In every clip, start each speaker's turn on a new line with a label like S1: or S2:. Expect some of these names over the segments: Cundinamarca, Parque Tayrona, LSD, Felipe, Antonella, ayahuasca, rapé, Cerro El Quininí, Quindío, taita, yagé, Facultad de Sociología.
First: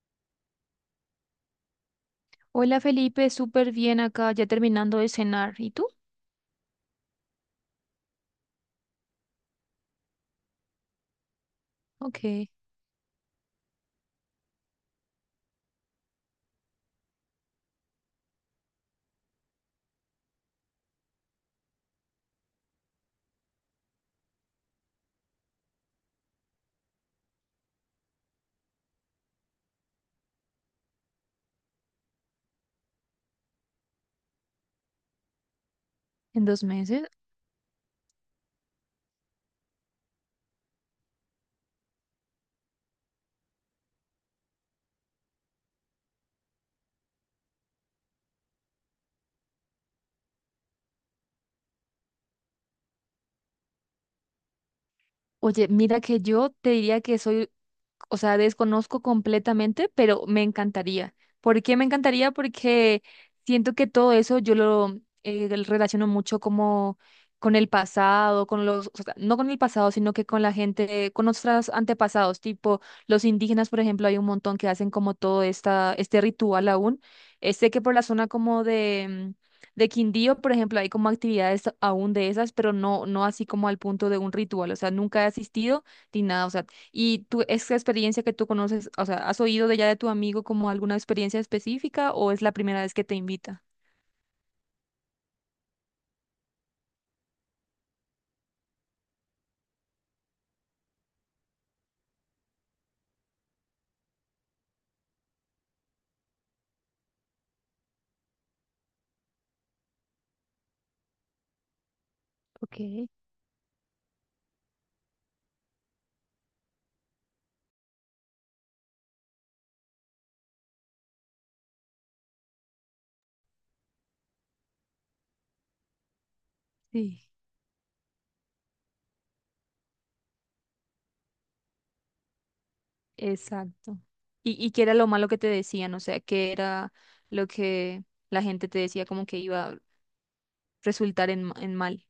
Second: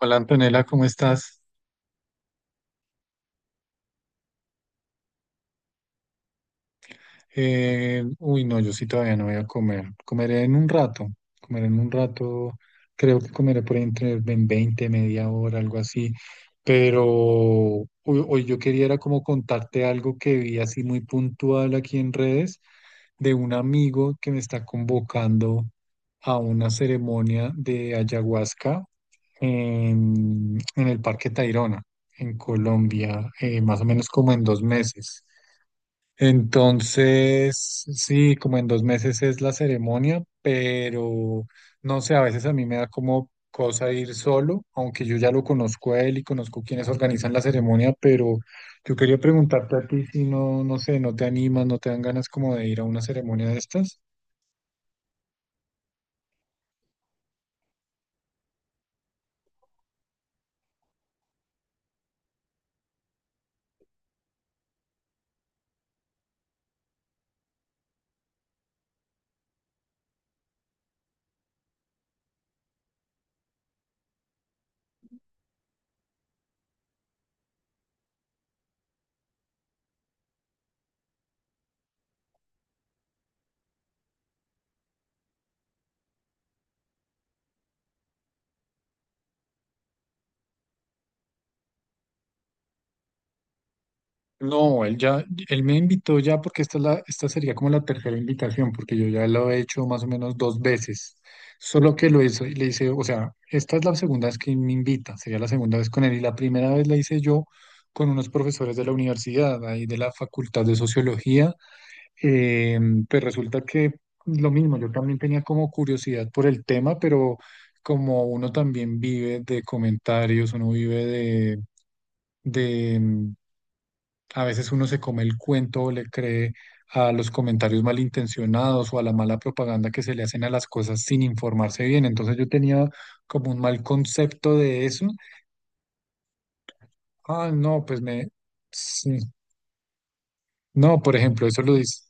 S1: Hola Antonella, ¿cómo estás?
S2: Hola Felipe, súper bien acá, ya terminando de cenar. ¿Y tú?
S1: No, yo sí todavía no voy a comer. Comeré en un rato, comeré en un
S2: Ok, en
S1: rato, creo que comeré por ahí entre en 20 media hora, algo así. Pero hoy yo quería era como contarte algo que vi así muy puntual aquí en redes de un amigo que me está convocando a una ceremonia de ayahuasca en el Parque Tayrona, en Colombia, más o menos como en dos meses.
S2: dos meses.
S1: Entonces, sí, como en dos meses es la ceremonia, pero no sé, a veces a mí me da como cosa ir solo, aunque yo ya lo conozco a él y conozco quienes organizan la ceremonia, pero yo quería preguntarte a ti si no sé, no te animas, no te dan ganas como de ir a una ceremonia de estas.
S2: Oye, mira que yo te diría que soy, o sea, desconozco completamente, pero me encantaría. ¿Por qué me encantaría? Porque siento que todo eso yo lo relaciono mucho como con el pasado, con o sea, no con el pasado, sino que con la gente, con nuestros antepasados, tipo los indígenas, por ejemplo, hay un montón que hacen como todo este ritual aún. Sé que por la zona como de Quindío, por ejemplo, hay como actividades aún de esas, pero no, no así como al punto de un ritual, o sea, nunca he asistido ni nada, o sea, y tú, esa experiencia que tú conoces, o sea, ¿has oído de ya de tu amigo como alguna experiencia específica o es la primera vez que te invita?
S1: No, él ya, él me invitó ya porque esta es la, esta sería como la tercera invitación, porque yo ya lo he hecho más o menos dos veces. Solo que lo hice, le hice, o sea, esta es la segunda vez que me invita, sería la segunda vez con él, y la primera vez la hice yo con unos profesores de la universidad, ahí de la Facultad de Sociología. Eh,
S2: Ok,
S1: pues resulta que lo mismo, yo también tenía como curiosidad por el tema, pero como uno también vive de comentarios, uno vive de, a veces uno se come el cuento o le cree a
S2: sí.
S1: los comentarios malintencionados o a la mala propaganda que se le hacen a las cosas sin informarse bien. Entonces yo tenía como un mal
S2: Exacto.
S1: concepto
S2: Y qué
S1: de
S2: era lo
S1: eso.
S2: malo que te decían, o sea, qué era lo
S1: Ah, no, pues
S2: que
S1: me...
S2: la gente te decía
S1: sí.
S2: como que iba a
S1: No, por
S2: resultar
S1: ejemplo, eso lo
S2: en
S1: dice.
S2: mal.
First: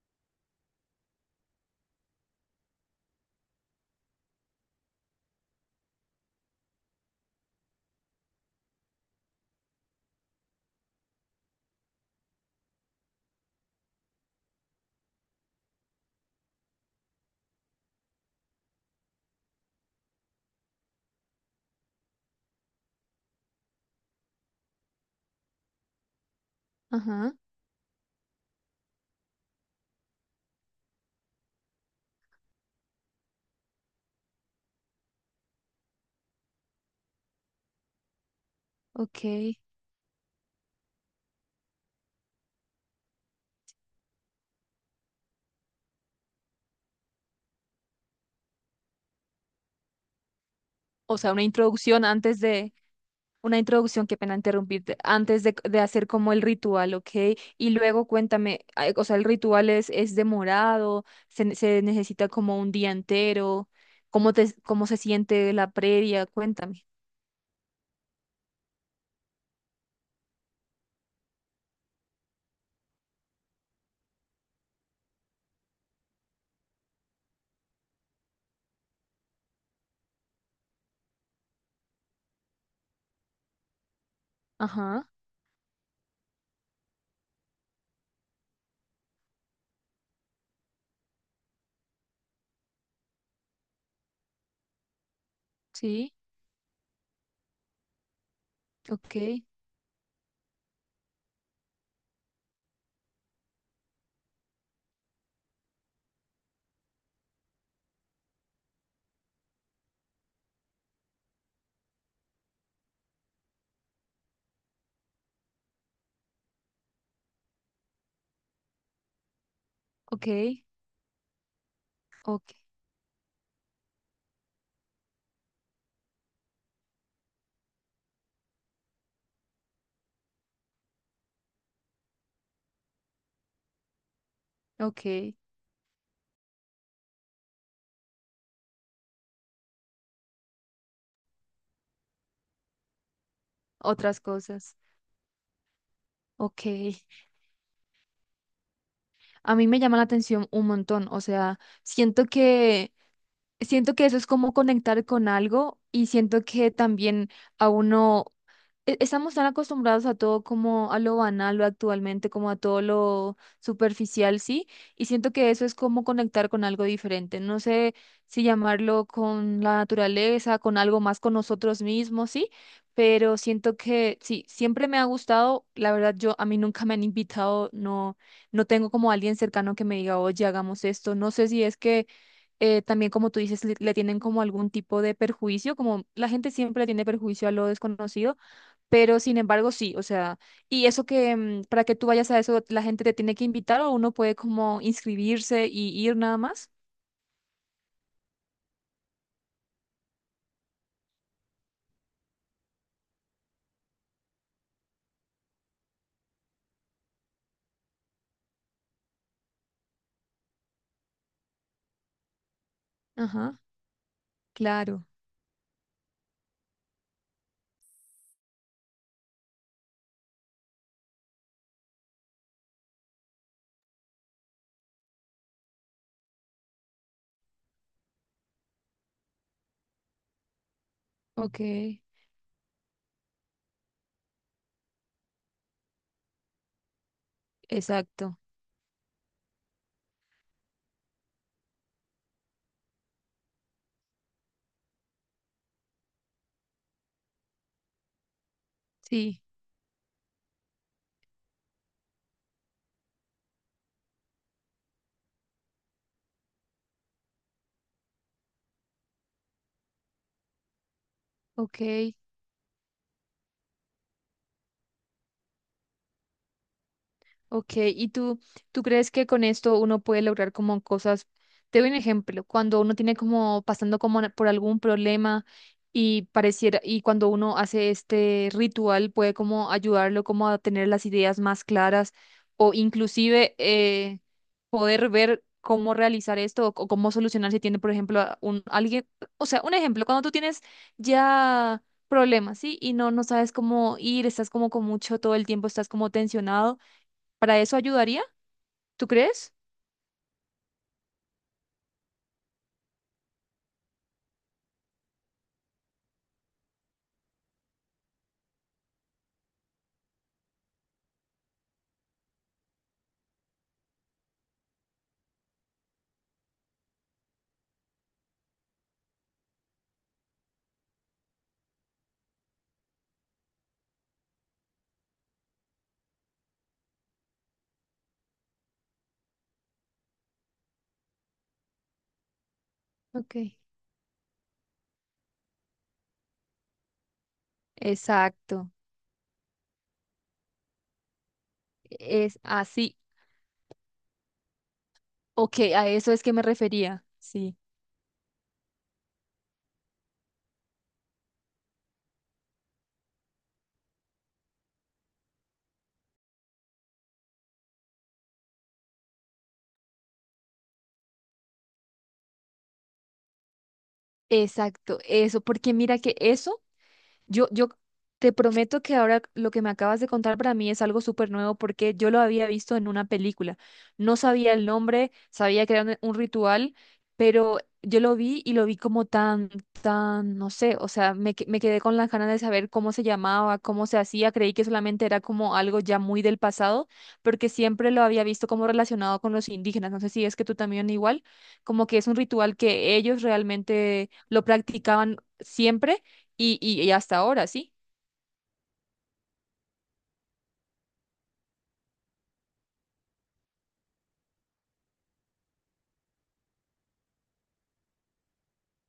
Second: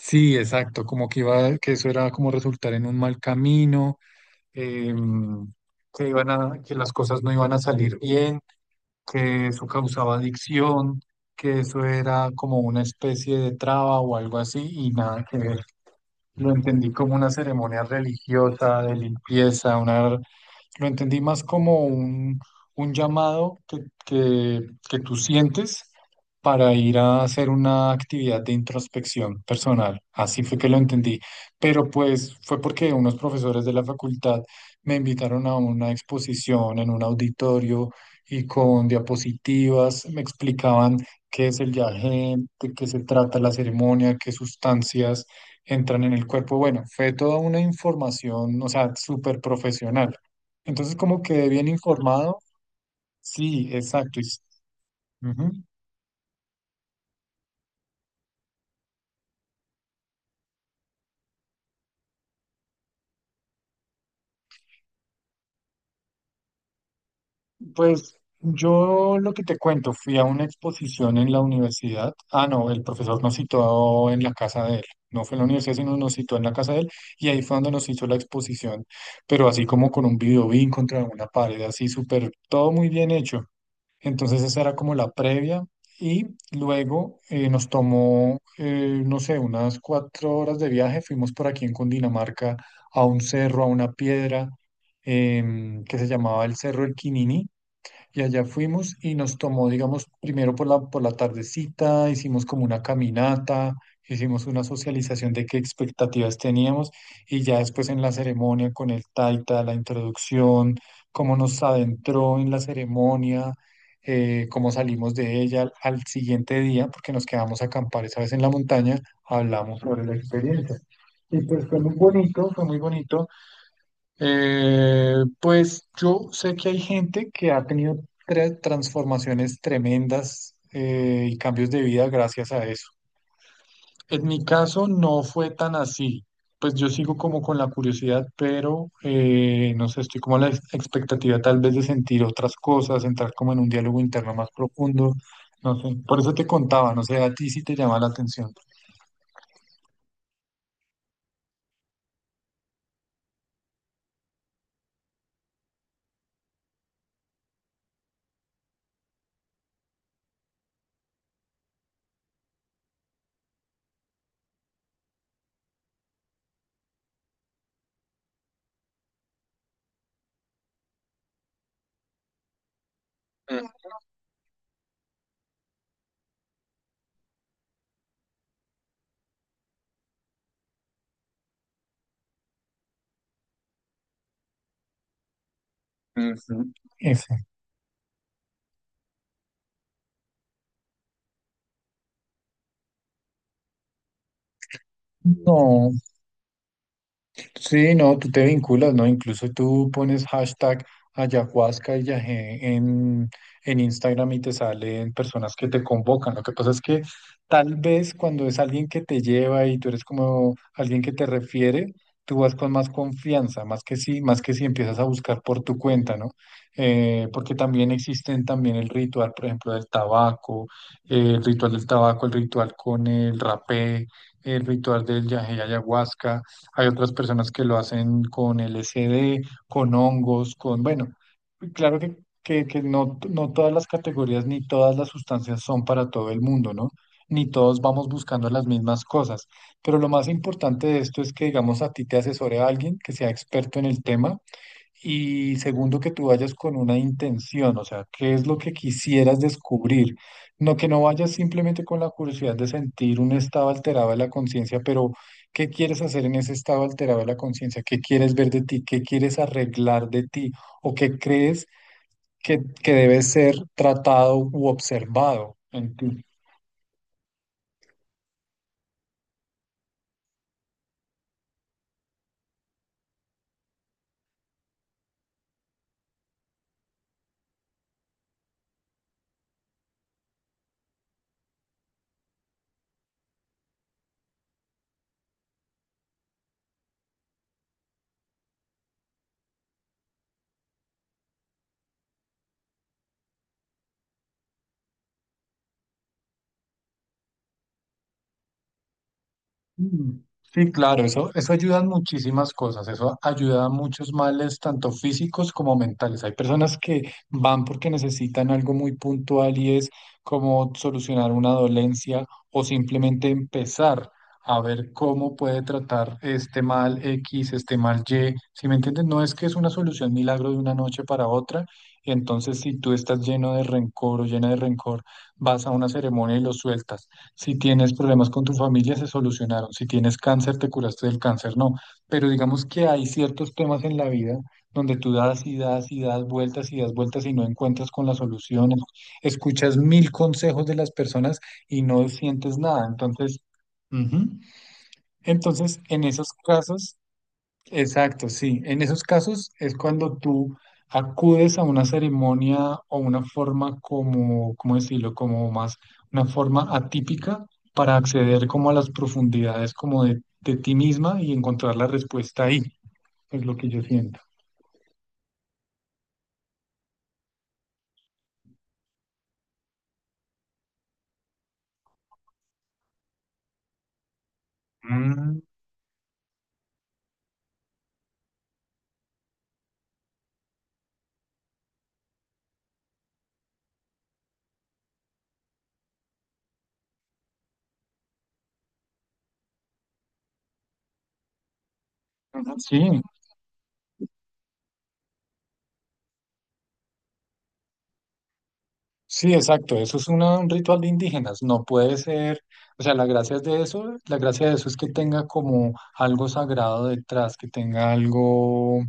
S1: Sí, exacto, como que iba, que eso era como resultar en un mal camino, em, que iban a, que las cosas no iban a salir bien, que eso causaba adicción, que eso era como una especie de traba o algo así y nada que ver. Lo entendí como una ceremonia religiosa de limpieza, una, lo entendí más como un llamado que, que tú sientes para ir a
S2: Ajá,
S1: hacer una actividad de introspección personal. Así fue que lo entendí. Pero pues fue porque unos profesores de la facultad me invitaron a una exposición en un auditorio y con
S2: ok.
S1: diapositivas me explicaban qué es el yagé, de qué se trata la ceremonia, qué sustancias entran en el cuerpo. Bueno, fue toda una información, o sea, súper profesional. Entonces,
S2: O
S1: como
S2: sea, una
S1: que bien
S2: introducción
S1: informado.
S2: antes de... Una
S1: Sí,
S2: introducción, qué
S1: exacto. Y
S2: pena
S1: s-
S2: interrumpirte, antes
S1: ujú.
S2: de, de hacer como el ritual, ¿ok? Y luego cuéntame, ay, o sea, el ritual es demorado, se necesita como un día entero, ¿cómo cómo se siente la previa? Cuéntame.
S1: Pues yo lo que te cuento, fui a una exposición en la universidad. Ah, no, el profesor nos citó en la casa de él. No fue en la universidad, sino nos citó en la casa de él. Y ahí fue donde nos hizo la exposición. Pero así como con un videobeam contra una pared, así súper, todo muy bien hecho. Entonces esa era como
S2: Ajá,
S1: la previa y luego nos tomó, no sé, unas 4 horas de viaje. Fuimos por aquí en Cundinamarca a un cerro, a una piedra que se
S2: sí,
S1: llamaba el Cerro El Quininí y allá fuimos y
S2: ok,
S1: nos tomó, digamos, primero por por la tardecita, hicimos como una caminata, hicimos una socialización de qué expectativas teníamos y ya después en la ceremonia con el taita, la introducción, cómo nos adentró en la ceremonia, cómo salimos de ella al siguiente día, porque nos quedamos a acampar esa vez en la montaña, hablamos sobre la
S2: ok,
S1: experiencia. Y pues fue muy
S2: ok,
S1: bonito, fue muy bonito. Eh, pues yo sé que hay gente que ha tenido transformaciones tremendas y cambios de vida gracias a eso. En mi caso no
S2: ok,
S1: fue tan así. Pues yo sigo como con la curiosidad, pero no sé, estoy como a la expectativa tal vez de sentir otras cosas, entrar como en un diálogo
S2: otras
S1: interno más
S2: cosas,
S1: profundo. No sé, por eso te
S2: ok.
S1: contaba, no sé, a ti sí te llama la atención.
S2: A mí me llama la atención un montón, o sea, siento que eso es como conectar con algo y siento que también a uno estamos tan acostumbrados a todo como a lo banal, lo actualmente, como a todo lo superficial, sí, y siento que eso es como conectar con algo diferente. No sé si llamarlo con la naturaleza, con algo más con nosotros mismos, sí, pero siento que sí, siempre me ha gustado. La verdad, yo a mí nunca me han invitado, no, no tengo como alguien cercano que me diga, oye, hagamos esto. No sé si es que también, como tú dices, le tienen como algún tipo de perjuicio, como la
S1: Mm,
S2: gente
S1: ujú.
S2: siempre tiene
S1: Ese.
S2: perjuicio a lo desconocido. Pero sin embargo, sí, o sea, y eso que para que tú vayas a eso, la gente te tiene que invitar o uno puede como inscribirse
S1: No.
S2: y ir nada más.
S1: Sí, no, tú te vinculas, ¿no? Incluso tú pones hashtag ayahuasca y yagé en Instagram y te salen personas que te convocan. Lo que pasa es que tal vez cuando es alguien que te lleva y tú eres como alguien que te refiere, tú vas con más
S2: Ajá,
S1: confianza, más que sí, más que si empiezas a
S2: claro,
S1: buscar por tu cuenta, ¿no? Porque también existen también el ritual, por ejemplo, del tabaco, el ritual del tabaco, el ritual con el rapé, el ritual del yagé y ayahuasca. Hay otras personas que lo hacen con LSD, con hongos, con, bueno,
S2: ok,
S1: claro que no, no todas las categorías ni todas las sustancias son para todo el mundo, ¿no? Ni todos vamos
S2: exacto,
S1: buscando las mismas cosas. Pero lo más importante de esto es que, digamos, a ti te asesore a alguien que sea experto en el tema y segundo, que tú vayas con una intención, o sea, qué es lo que quisieras
S2: sí,
S1: descubrir. No que no vayas simplemente con la curiosidad de sentir un estado alterado de la conciencia, pero ¿qué quieres hacer en ese estado alterado de la conciencia? ¿Qué quieres ver de ti? ¿Qué quieres arreglar de ti? ¿O qué crees
S2: ok.
S1: que debe ser tratado u observado en ti?
S2: Ok, ¿tú crees que con esto uno puede lograr como cosas? Te doy un ejemplo, cuando uno tiene como pasando por algún problema y pareciera, y cuando uno hace este ritual puede como ayudarlo como a tener las ideas más claras o inclusive poder ver cómo realizar esto cómo solucionar si tiene, por ejemplo, a un alguien, o sea, un ejemplo, cuando tú tienes ya problemas, ¿sí? Y no, no sabes cómo ir, estás como con mucho todo el tiempo, estás como tensionado. ¿Para eso ayudaría? ¿Tú crees?
S1: Mm, sí, claro, eso ayuda en muchísimas cosas, eso ayuda a muchos males, tanto físicos como mentales. Hay personas que van porque necesitan algo muy puntual y es como solucionar una dolencia o simplemente empezar a ver cómo puede tratar este mal X, este mal Y. Si me entienden, no es que es una solución milagro de una noche para otra. Entonces, si tú estás lleno de rencor o llena de rencor, vas a una ceremonia y lo sueltas. Si tienes problemas con tu familia, se solucionaron. Si tienes cáncer, te curaste del cáncer, no. Pero digamos que hay
S2: Ok.
S1: ciertos temas en la vida donde tú das y das y das vueltas y das vueltas y no encuentras con las
S2: Exacto,
S1: soluciones. Escuchas mil consejos de las personas y no
S2: es
S1: sientes nada.
S2: así.
S1: Entonces, ujú.
S2: Ok,
S1: Entonces,
S2: a
S1: en
S2: eso es
S1: esos
S2: que me
S1: casos,
S2: refería. Sí,
S1: exacto, sí. En esos casos es cuando tú acudes a una ceremonia o una forma como, ¿cómo decirlo? Como más, una forma atípica para acceder como a las profundidades como de ti misma y encontrar la respuesta ahí, es lo que yo siento.
S2: exacto, eso, porque mira que eso. Yo te prometo que ahora lo que me acabas de contar para mí es algo súper nuevo porque yo lo había visto en una película. No sabía el nombre,
S1: Mm,
S2: sabía que era un ritual, pero yo lo vi y lo vi como tan, tan, no sé, o sea, me quedé con las ganas de saber cómo se llamaba, cómo se hacía. Creí que solamente era como algo ya muy del pasado, porque siempre lo había visto como relacionado con los indígenas. No sé si es que tú también igual, como que es un ritual que
S1: sí,
S2: ellos realmente lo practicaban siempre y hasta ahora, sí.
S1: sí, exacto. Eso es un ritual de indígenas. No puede ser, o sea, la gracia es de eso, la gracia de eso es que tenga como algo sagrado detrás, que tenga algo,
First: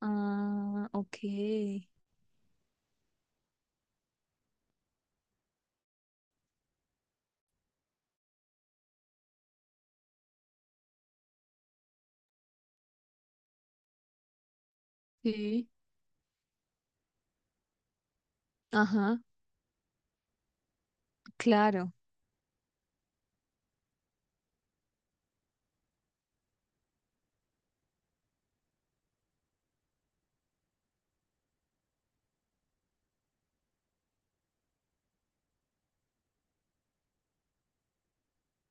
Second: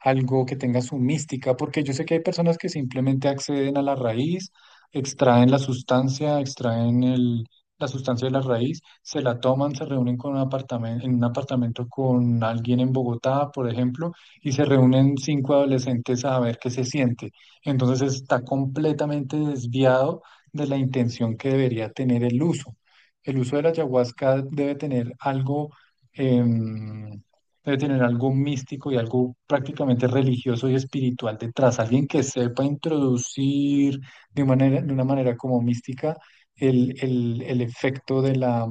S1: algo que tenga
S2: Ah,
S1: su mística, porque
S2: ok.
S1: yo sé que hay personas que simplemente acceden a la raíz, extraen la sustancia, extraen la sustancia de la raíz, se la toman, se reúnen con un apartamento, en un apartamento con alguien en Bogotá, por ejemplo, y se reúnen cinco
S2: Sí.
S1: adolescentes a ver qué se siente. Entonces está
S2: Ajá,
S1: completamente desviado de la intención que debería
S2: claro,
S1: tener el uso. El uso de la ayahuasca debe tener algo, em, debe tener algo místico y algo prácticamente religioso y espiritual detrás. Alguien que sepa introducir de manera, de una manera como mística el efecto de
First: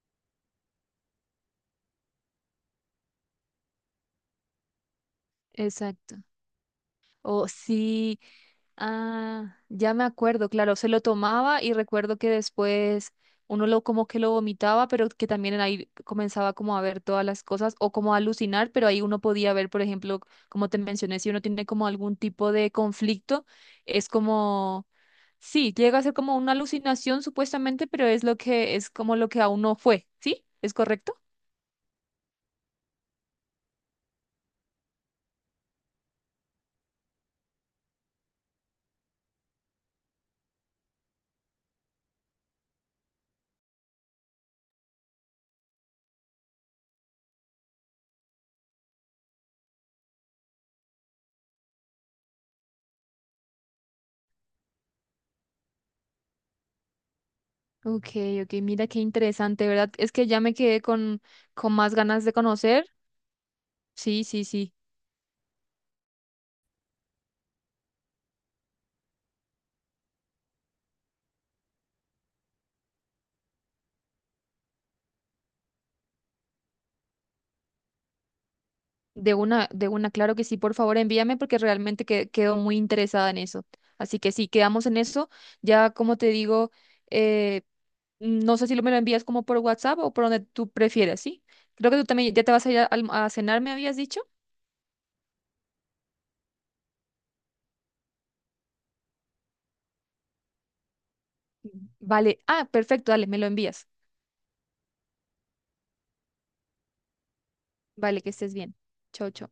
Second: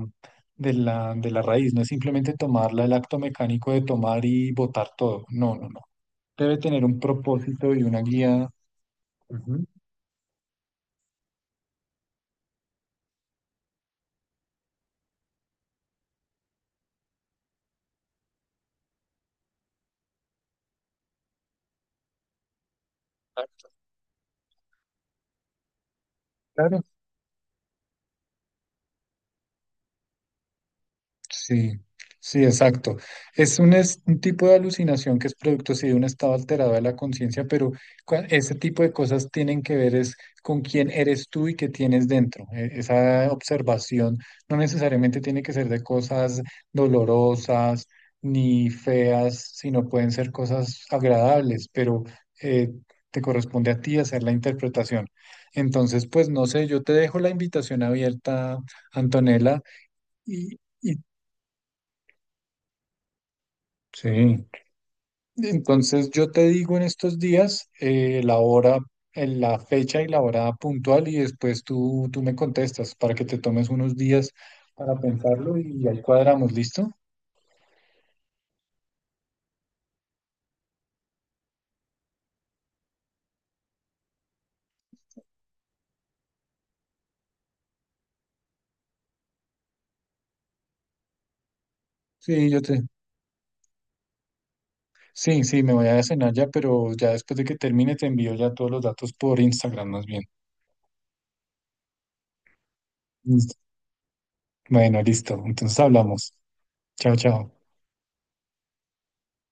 S1: de la raíz. No es simplemente tomarla, el acto mecánico de tomar y botar todo. No, no, no.
S2: exacto.
S1: Debe tener un
S2: Oh,
S1: propósito y una
S2: sí,
S1: guía.
S2: ah,
S1: Ujú.
S2: ya me acuerdo, claro, se lo tomaba y recuerdo que después uno lo como que lo vomitaba, pero que también ahí comenzaba como a ver todas las cosas o como a alucinar, pero ahí uno podía ver, por ejemplo, como te mencioné, si uno tiene como algún tipo de conflicto, es como, sí, llega a ser como una
S1: Claro,
S2: alucinación supuestamente, pero es lo que es como lo que a uno fue, ¿sí? ¿Es correcto?
S1: sí, sí, exacto. Es un tipo de alucinación que es producto, sí, de un estado alterado de la conciencia, pero ese tipo de cosas tienen que ver es con quién eres tú y qué tienes dentro. E- Esa observación no necesariamente tiene que ser de cosas dolorosas ni feas, sino pueden ser cosas agradables, pero eh, te corresponde a ti hacer la interpretación. Entonces, pues no sé, yo te dejo la invitación
S2: Ok, ok,
S1: abierta.
S2: mira qué
S1: Antonella,
S2: interesante, ¿verdad? Es que ya me
S1: Y,
S2: quedé
S1: y
S2: con más ganas de conocer. Sí, sí,
S1: sí,
S2: sí.
S1: entonces yo te digo en estos días la hora, en la fecha y la hora puntual y después tú me contestas para que te tomes unos días para pensarlo y ahí cuadramos, ¿listo?
S2: De una, claro que sí, por favor, envíame porque realmente quedo muy interesada en eso. Así que sí, quedamos en eso. Ya como te digo, eh, no sé si lo me lo envías como por WhatsApp o por donde tú prefieras, ¿sí? Creo que tú también ya
S1: Sí,
S2: te
S1: yo
S2: vas a ir
S1: te...
S2: a cenar, me habías dicho.
S1: Sí, sí, me voy a cenar ya, pero ya después de que termine te envío ya todos los datos por Instagram más bien.
S2: Vale, ah, perfecto, dale, me lo
S1: Listo.
S2: envías.
S1: Bueno, listo. Entonces hablamos. Chao, chao.
S2: Vale, que estés bien. Chau, chau.